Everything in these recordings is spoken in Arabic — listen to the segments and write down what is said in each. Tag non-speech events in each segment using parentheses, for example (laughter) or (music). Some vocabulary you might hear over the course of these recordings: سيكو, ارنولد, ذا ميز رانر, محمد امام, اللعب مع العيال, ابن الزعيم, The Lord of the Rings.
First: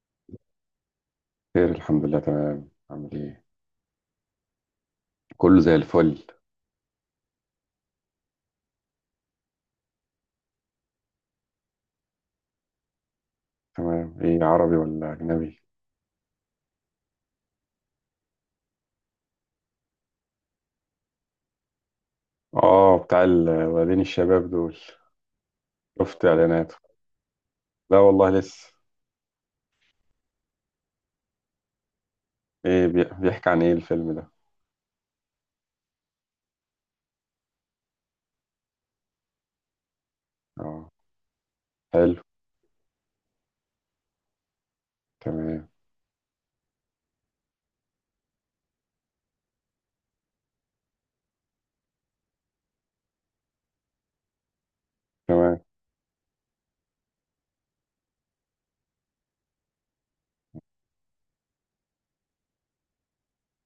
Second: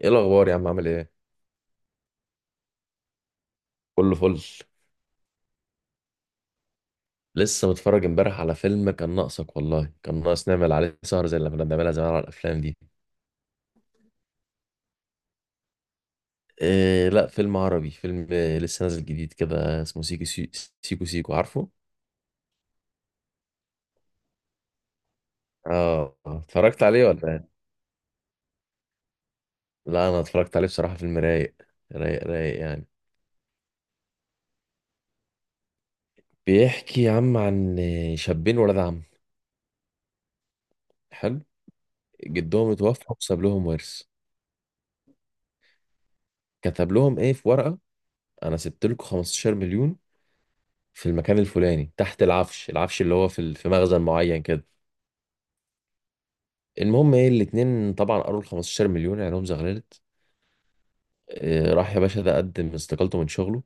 ايه الاخبار يا عم؟ عامل ايه؟ خير، الحمد لله، تمام. عامل ايه؟ كله فل. كله زي الفل. لسه متفرج امبارح على فيلم. كان ناقصك والله، كان ناقص نعمل عليه سهر زي اللي كنا بنعملها زمان على الافلام دي. تمام. ايه، عربي ولا اجنبي؟ إيه لا، فيلم عربي. فيلم لسه نازل جديد كده، اسمه سيكو سيكو سيكو، عارفه. اه، بتاع الولدين الشباب دول. اه، شفت اعلاناته. اتفرجت عليه ولا إيه؟ لا والله، لسه. لا انا اتفرجت عليه، بصراحة فيلم رايق. رايق رايق ايه، يعني. بيحكي عن ايه الفيلم ده؟ بيحكي يا عم عن شابين ولاد عم. اه، حلو. حلو. جدهم اتوفى وساب لهم ورث، تمام. كتب لهم ايه في ورقة: انا سبت لكم 15 مليون في المكان الفلاني تحت العفش. العفش اللي هو في مخزن معين كده. تمام. المهم ايه، الاتنين طبعا قروا ال 15 مليون، عينهم زغللت. راح يا باشا ده قدم استقالته من شغله،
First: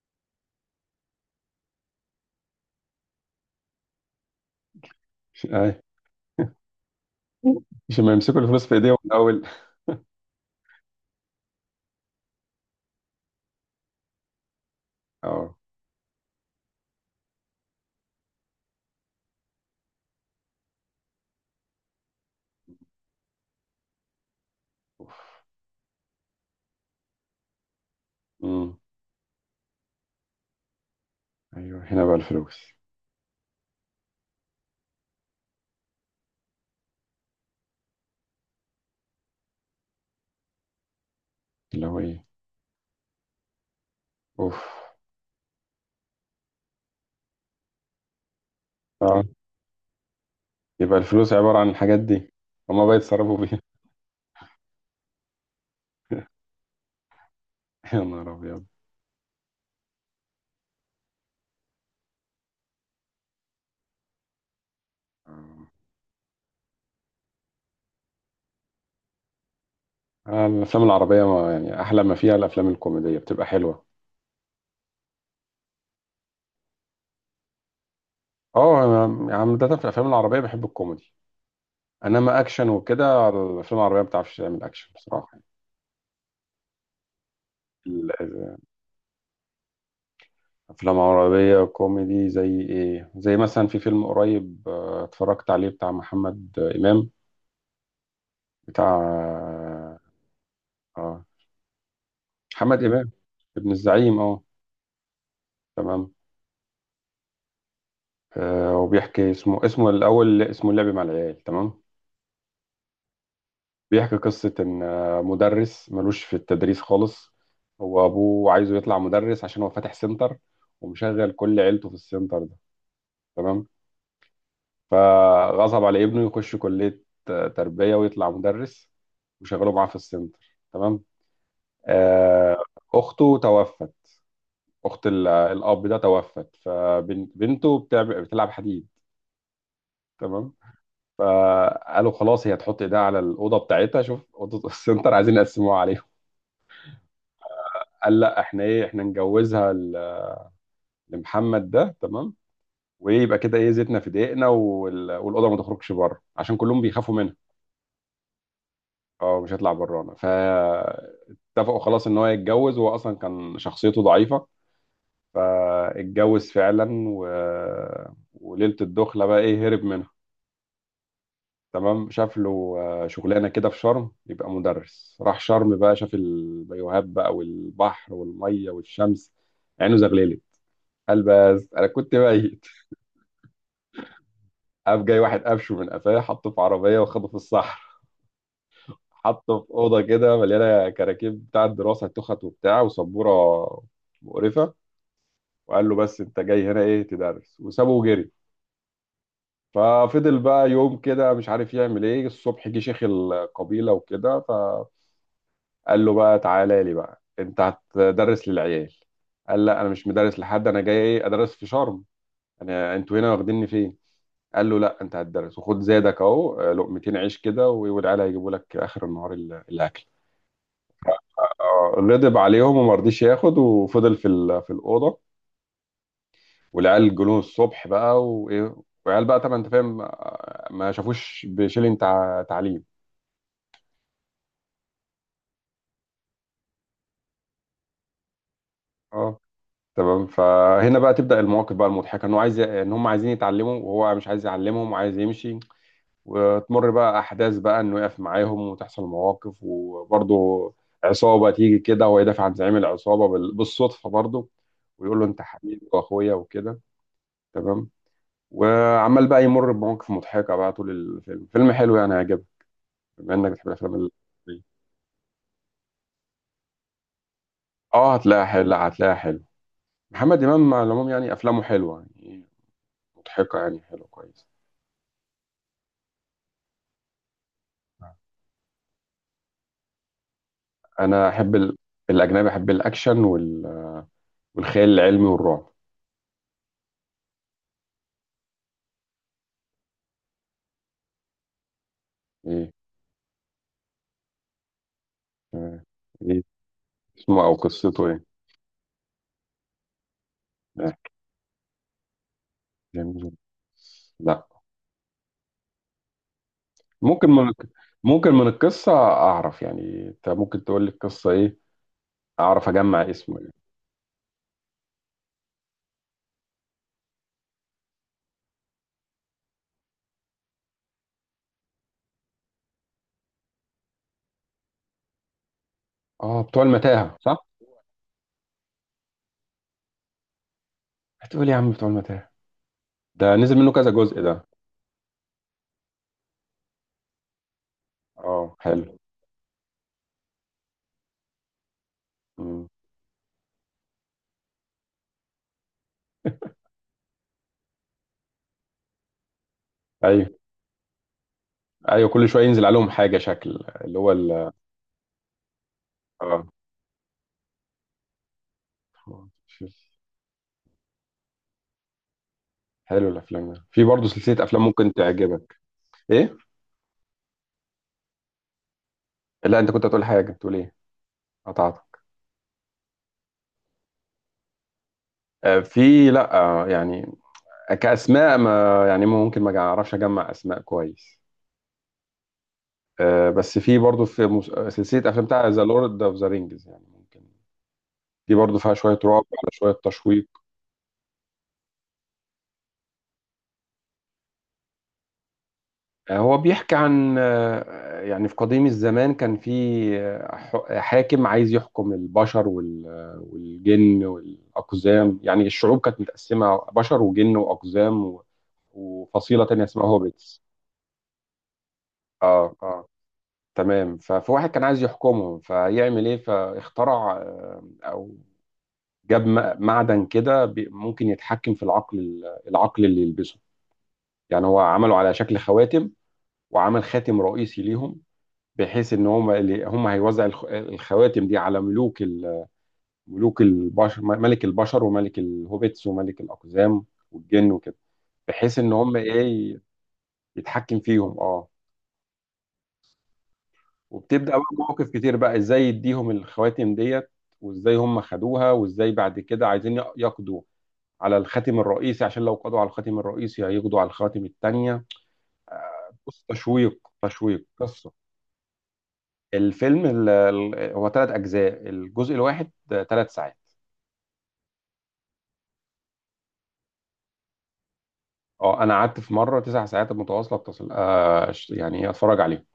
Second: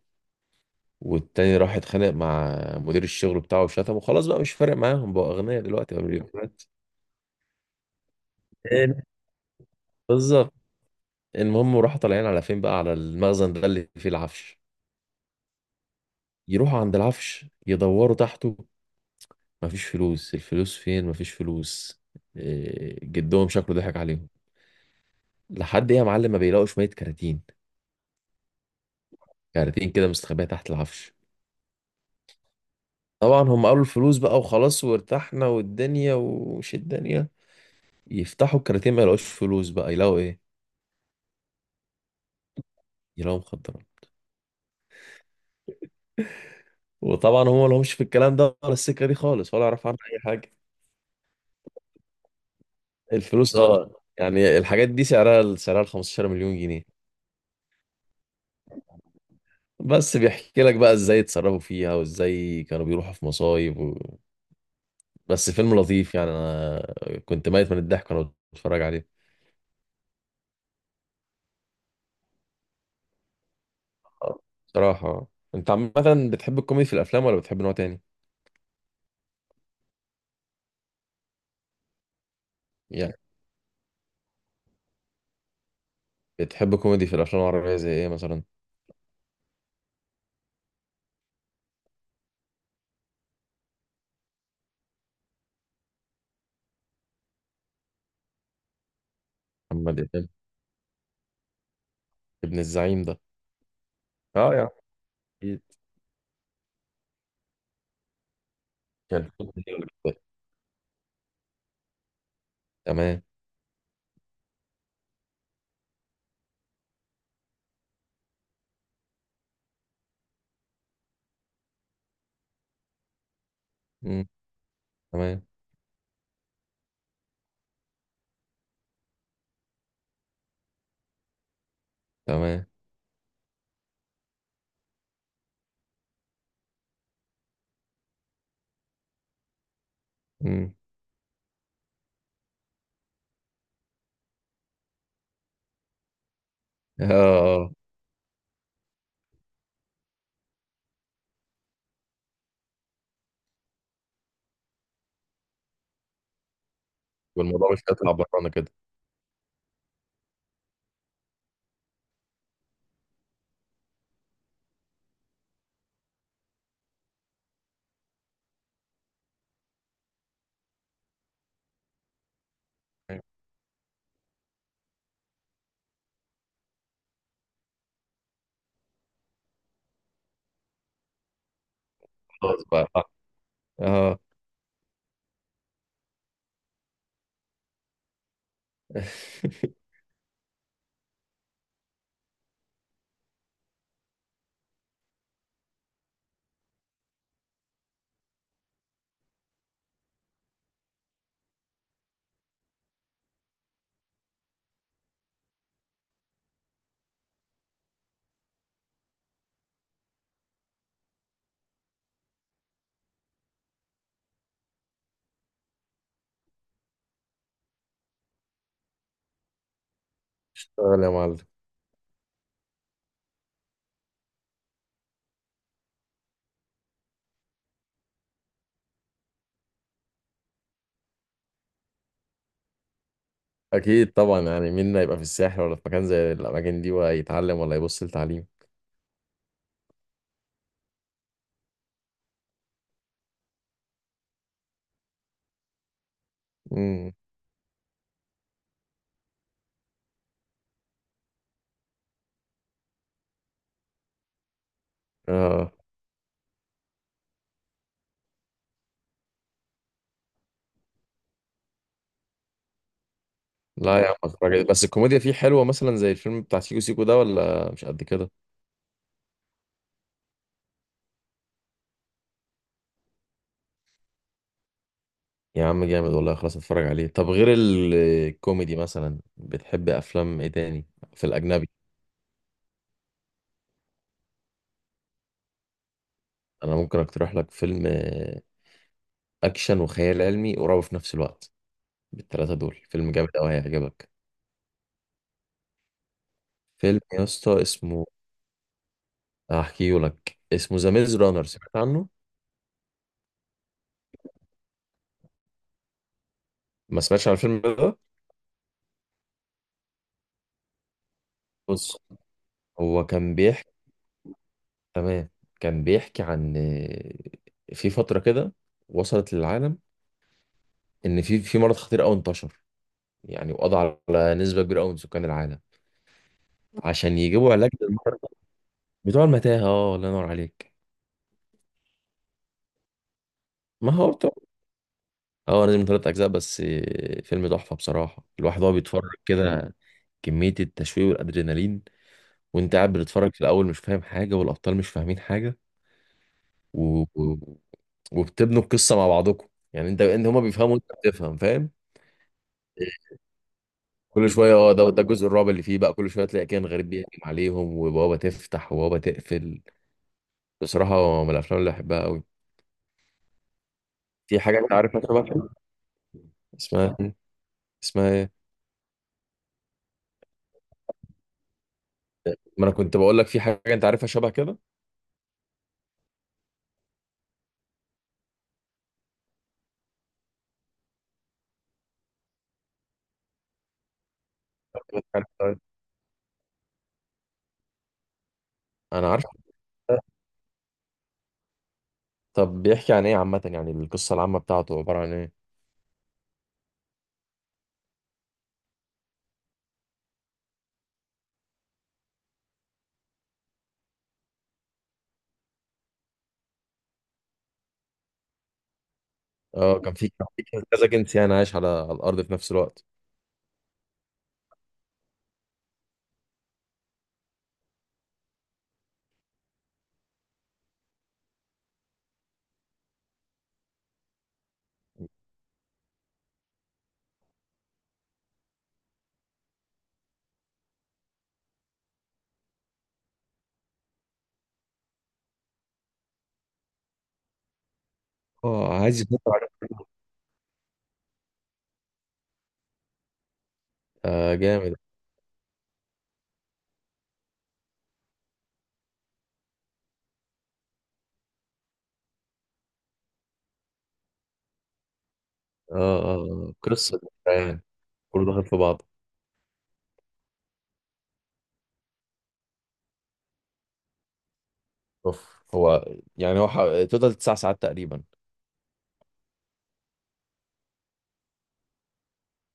والتاني راح اتخانق مع مدير الشغل بتاعه وشتمه. خلاص بقى مش فارق معاهم، بقوا اغنياء اي. دلوقتي، بقى مليونيرات. مش ما يمسكوا الفلوس في إيه؟ ايديهم من الاول؟ بالظبط. المهم راحوا طالعين على فين بقى؟ على المخزن ده اللي فيه العفش. اه. يروحوا عند العفش يدوروا تحته، مفيش فلوس. الفلوس فين؟ مفيش فلوس. جدهم شكله ضحك عليهم. لحد ايه يا معلم ما بيلاقوا شوية كراتين، امم. كارتين كده مستخبية تحت العفش. ايوه، هنا بقى الفلوس. طبعا هم قالوا الفلوس بقى وخلاص وارتحنا والدنيا ومش الدنيا. يفتحوا الكارتين، ما يلاقوش فلوس، بقى يلاقوا ايه؟ اللي هو ايه؟ يلاقوا مخدرات. اوف. وطبعا هم ما لهمش في الكلام ده ولا السكة دي اه، خالص، ولا يعرفوا عنها اي حاجة. يبقى الفلوس عبارة عن الحاجات دي. هما بقى يتصرفوا الفلوس بيها؟ اه يعني الحاجات دي سعرها 15 (laughs) مليون جنيه. يا نهار ابيض! بس بيحكي لك بقى ازاي اتصرفوا فيها، وازاي كانوا بيروحوا في مصايب. بس آه. فيلم لطيف يعني. انا كنت ميت من الضحك وانا بتفرج عليه. الافلام العربيه، ما يعني احلى ما فيها الافلام الكوميديه بتبقى حلوه. آه، بصراحة انت عامة بتحب الكوميدي في الافلام ولا بتحب نوع تاني؟ اه، يعني عاده في الافلام العربيه بحب الكوميدي. انما اكشن يعني وكده، الافلام العربيه ما بتعرفش تعمل اكشن بصراحه. بتحب كوميدي في الافلام العربيه زي ايه ال- مثلا؟ ال- الافلام العربيه كوميدي زي ايه؟ زي مثلا في فيلم قريب اتفرجت عليه بتاع محمد امام. بتاع محمد امام، آه، ابن محمد الزعيم امام. ده. ابن الزعيم، اه. اه يا عم، اكيد. تمام. وبيحكي كان اسمه كوميدي ولا اسمه كده؟ الاول، اسمه اللعب مع العيال. تمام. تمام. بيحكي قصة إن مدرس ملوش في التدريس خالص. هو أبوه عايزه يطلع مدرس عشان هو فاتح سنتر، ومشغل كل عيلته في السنتر ده. تمام. مم. تمام. فغصب على ابنه يخش كلية تربية ويطلع مدرس، وشغله معاه في السنتر. تمام. آه، تمام. أخته توفت. أخت الأب ده توفت، فبنته بتلعب حديد. تمام. مم. فقالوا خلاص هي تحط ايديها على الأوضة بتاعتها. شوف أوضة (laughs) السنتر عايزين يقسموها عليهم. (laughs) اه. اه. قال لا، احنا ايه، احنا نجوزها لمحمد ده. تمام. وايه يبقى كده، ايه زيتنا في دقيقنا، والاوضه ما تخرجش بره عشان كلهم بيخافوا منها. والموضوع مش هيطلع برانا كده. اه، مش هيطلع برانا. فاتفقوا خلاص ان هو يتجوز، وهو اصلا كان شخصيته ضعيفه. فاتجوز فعلا وليله الدخله بقى، ايه، هرب منها. تمام. شاف له شغلانه كده في شرم يبقى مدرس، راح شرم بقى، شاف البيوهات بقى والبحر والميه والشمس. عينه زغللت. قال بس انا كنت خلاص بايت. بقى. اه. قام جاي واحد قفشه من قفاه، حطه في عربيه وخده في الصحراء. حطه في (laughs) اوضه كده مليانه كراكيب بتاع الدراسه، تخت وبتاع وسبوره. مقرفه. وقال له بس انت جاي هنا ايه تدرس، وسابه وجري. ففضل بقى يوم كده مش عارف يعمل ايه. الصبح جه شيخ القبيله وكده فقال له بقى: تعالى لي بقى، انت هتدرس للعيال. قال لا، انا مش مدرس لحد، انا جاي ايه ادرس في شرم، انا انتوا هنا واخديني فين؟ قال له لا، انت هتدرس وخد زادك اهو، لقمتين عيش كده والعيال هيجيبوا لك اخر النهار الاكل. اشتغل يا معلم. غضب عليهم وما رضيش ياخد، وفضل في الاوضه. والعيال جولون الصبح بقى، وايه، والعيال بقى طبعا، انت فاهم، ما شافوش بشيلين تعليم. اكيد طبعا، يعني مين هيبقى في الساحل ولا في مكان زي الاماكن دي ويتعلم ولا يبص لتعليم؟ اه. تمام. فهنا بقى تبدا المواقف بقى المضحكه، انه عايز، ان هم عايزين يتعلموا وهو مش عايز يعلمهم وعايز يمشي. وتمر امم. بقى احداث بقى انه يقف معاهم وتحصل مواقف، وبرضه عصابه تيجي كده وهو يدافع عن زعيم العصابه بالصدفه، برضه ويقول له انت اه حبيبي واخويا وكده. تمام. وعمال بقى يمر بمواقف مضحكه بقى طول الفيلم. فيلم حلو يعني، هيعجبك بما انك بتحب الافلام لا يا عم، اتفرج. بس الكوميديا فيه حلوه مثلا زي الفيلم بتاع سيكو سيكو ده ولا مش قد اه، كده؟ هتلاقيها حلو، هتلاقيها حلو. محمد امام على العموم يعني افلامه حلوه يعني، مضحكه يعني، حلوه كويس. يا عم جامد والله، خلاص اتفرج عليه. طب غير الكوميدي مثلا بتحب افلام ايه تاني؟ في انا احب الاجنبي. الاجنبي. احب الاكشن والخيال العلمي والرعب. انا ممكن اقترح لك فيلم اكشن وخيال علمي قريب في نفس الوقت. بالثلاثه ايه. دول، فيلم جامد قوي هيعجبك. آه. إيه. فيلم يا اسمه او اسطى قصته اسمه، ايه؟ هحكيه لك. اسمه ذا آه، ميز رانر، سمعت عنه؟ جميل. لا. ما سمعتش ممكن عن من الفيلم الك- ده. ممكن من القصه اعرف، يعني انت ممكن تقول لي القصه ايه؟ بص، اعرف هو اجمع كان اسمه، يعني. بيحكي تمام. كان بيحكي عن في فتره كده وصلت للعالم، ان في مرض خطير قوي انتشر يعني، وقضى على نسبه كبيره قوي من سكان العالم. اه، بتوع المتاهه، عشان صح؟ يجيبوا علاج للمرضى. بتوع المتاهة، اه، الله ينور عليك. هتقول إيه يا عم، بتوع المتاهه. ده نزل منه كذا ما هو جزء بتوع ده. اه، نزل من ثلاث أجزاء بس. فيلم تحفة بصراحة. اه، الواحد وهو حلو. بيتفرج كده كمية التشويق والأدرينالين. مم. وأنت قاعد بتتفرج في الأول مش فاهم حاجة، والأبطال مش فاهمين حاجة. (laughs) و... و- وبتبنوا القصة مع بعضكم، يعني أنت ايوه. هما بيفهموا وأنت بتفهم، فاهم. ايوه، كل شويه ينزل عليهم حاجه شكل اللي هو كل شوية اه، ده الجزء الرابع اللي فيه بقى، كل شوية اه، تلاقي كان غريب بيهجم عليهم، وبوابة تفتح وبوابة تقفل. شوف، بصراحة من الأفلام اللي بحبها أوي. حلو. الافلام ده في برضه في سلسله حاجة افلام أنت ممكن عارفها شبه كده بقى؟ تعجبك. ايه. اسمها، اسمها إيه؟ لا، انت كنت هتقول حاجه، تقول ايه؟ قطعتك. ما انا كنت بقول لك في حاجه انت عارفها شبه كده. في، لا، يعني، كأسماء ما، يعني ممكن ما أعرفش أجمع أسماء كويس. بس في برضه في سلسلة أفلام بتاع عارف- ذا لورد أوف ذا رينجز، يعني ممكن دي برضه فيها شوية انا رعب عارف على شوية ده. تشويق. طب بيحكي عن ايه عامه؟ يعني القصه العامه بتاعته عباره عن ايه؟ هو بيحكي عن يعني في قديم الزمان كان في حاكم عايز يحكم البشر والجن والأقزام، يعني الشعوب كانت متقسمة بشر وجن وأقزام وفصيلة تانية اه اسمها كان في كان هوبيتس. في كذا جنس يعني عايش على على الارض في نفس اه، الوقت. اه. تمام. ففي واحد كان عايز يحكمهم فيعمل ايه، فاخترع او جاب معدن كده ممكن يتحكم في العقل اللي يلبسه. يعني هو عمله على شكل خواتم، وعمل خاتم رئيسي ليهم. بحيث ان هم هيوزع الخواتم دي على ملوك ملك البشر وملك الهوبيتس وملك الاقزام والجن وكده. بحيث ان اه، هم عايز ايه، يتحكم فيهم. اه. وبتبدأ آه بقى جامد. مواقف كتير بقى، ازاي يديهم الخواتم ديت، وازاي هم خدوها، وازاي بعد كده عايزين يقضوا على الخاتم الرئيسي، عشان لو قضوا على الخاتم الرئيسي هيقضوا على الخواتم التانية. اه. اه. بص، تشويق قصه تشويق، يعني، قصة. كله داخل في بعض. الفيلم هو 3 أجزاء، الجزء الواحد 3 ساعات. اوف. هو يعني هو ح- توتال تسع ساعات تقريبا. اه، أنا قعدت في مرة 9 ساعات متواصلة، اتصل يعني أتفرج عليه.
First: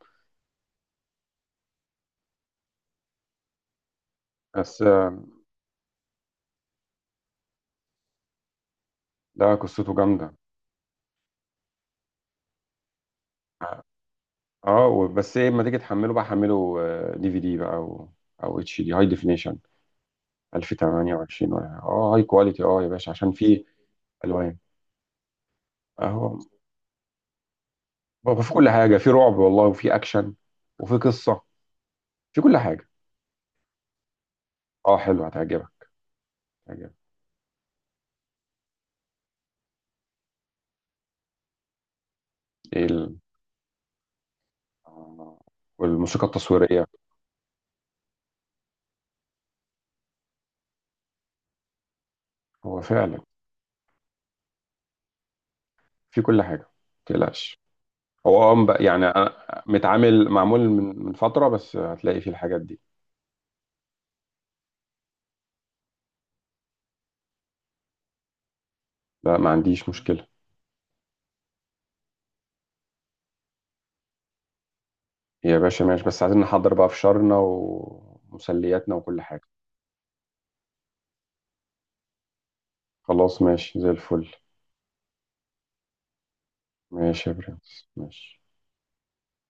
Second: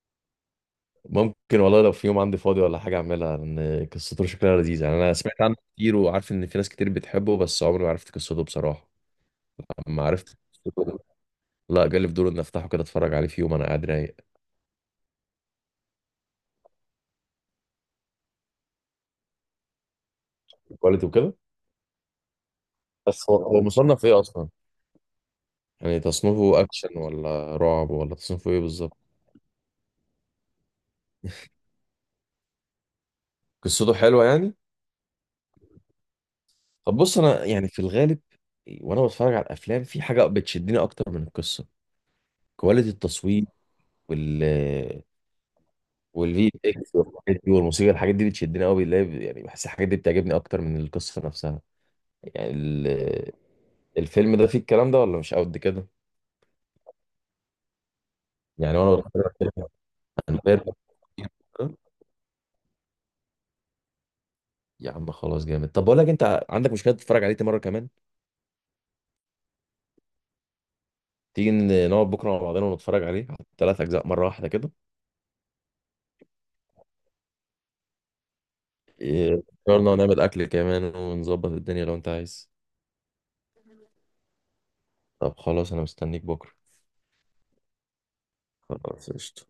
ممكن والله، لو في يوم عندي فاضي ولا حاجه اعملها، لان قصته شكلها بس لذيذ يعني. انا سمعت عنه كتير، وعارف ان في ناس كتير بتحبه، بس عمري ما عرفت قصته بصراحه. لا، قصته اما جامدة. عرفت قصته، لا جالي فضول ان افتحه كده اتفرج عليه في يوم انا قاعد رايق. اه، بس ايه، لما تيجي تحمله بقى، حمله DVD بقى، او HD، هاي ديفينيشن كواليتي وكده. 1028، ولا اه هاي كواليتي، اه يا باشا، بس عشان هو في مصنف ايه اصلا؟ الوان. يعني اهو تصنيفه اكشن ولا رعب ولا بقى تصنيفه في ايه كل حاجه، بالظبط؟ في رعب والله وفي اكشن وفي قصه، في كل حاجه. قصته حلوه يعني. اه، حلو، هتعجبك. هتعجبك. طب بص، انا يعني في الغالب وانا بتفرج على الافلام في حاجه بتشدني اكتر من القصه: ايه كواليتي التصوير، وال آه، والموسيقى والفي التصويريه. اكس والحاجات دي، والموسيقى. الحاجات دي بتشدني قوي، يعني بحس الحاجات دي بتعجبني اكتر من القصه نفسها. يعني هو فعلا ال... الفيلم ده فيه الكلام ده ولا مش قد كده؟ في كل حاجه، ما تقلقش. هو يعني وانا يعني بتفرج أنا كده متعامل معمول من فتره، عن، بس هتلاقي فيه الحاجات دي. يا عم خلاص جامد. طب بقول لك، انت عندك مشكله تتفرج عليه تاني مره كمان؟ لا، ما عنديش مشكله. تيجي نقعد بكره مع بعضنا ونتفرج عليه على ثلاث اجزاء مره واحده كده. يا باشا ماشي، بس عايزين نحضر بقى فشارنا ومسلياتنا وكل حاجه. قررنا نعمل اكل كمان ونظبط الدنيا لو انت عايز. خلاص، ماشي زي الفل. طب خلاص، انا مستنيك بكره. ماشي يا برنس، ماشي. خلاص قشطة.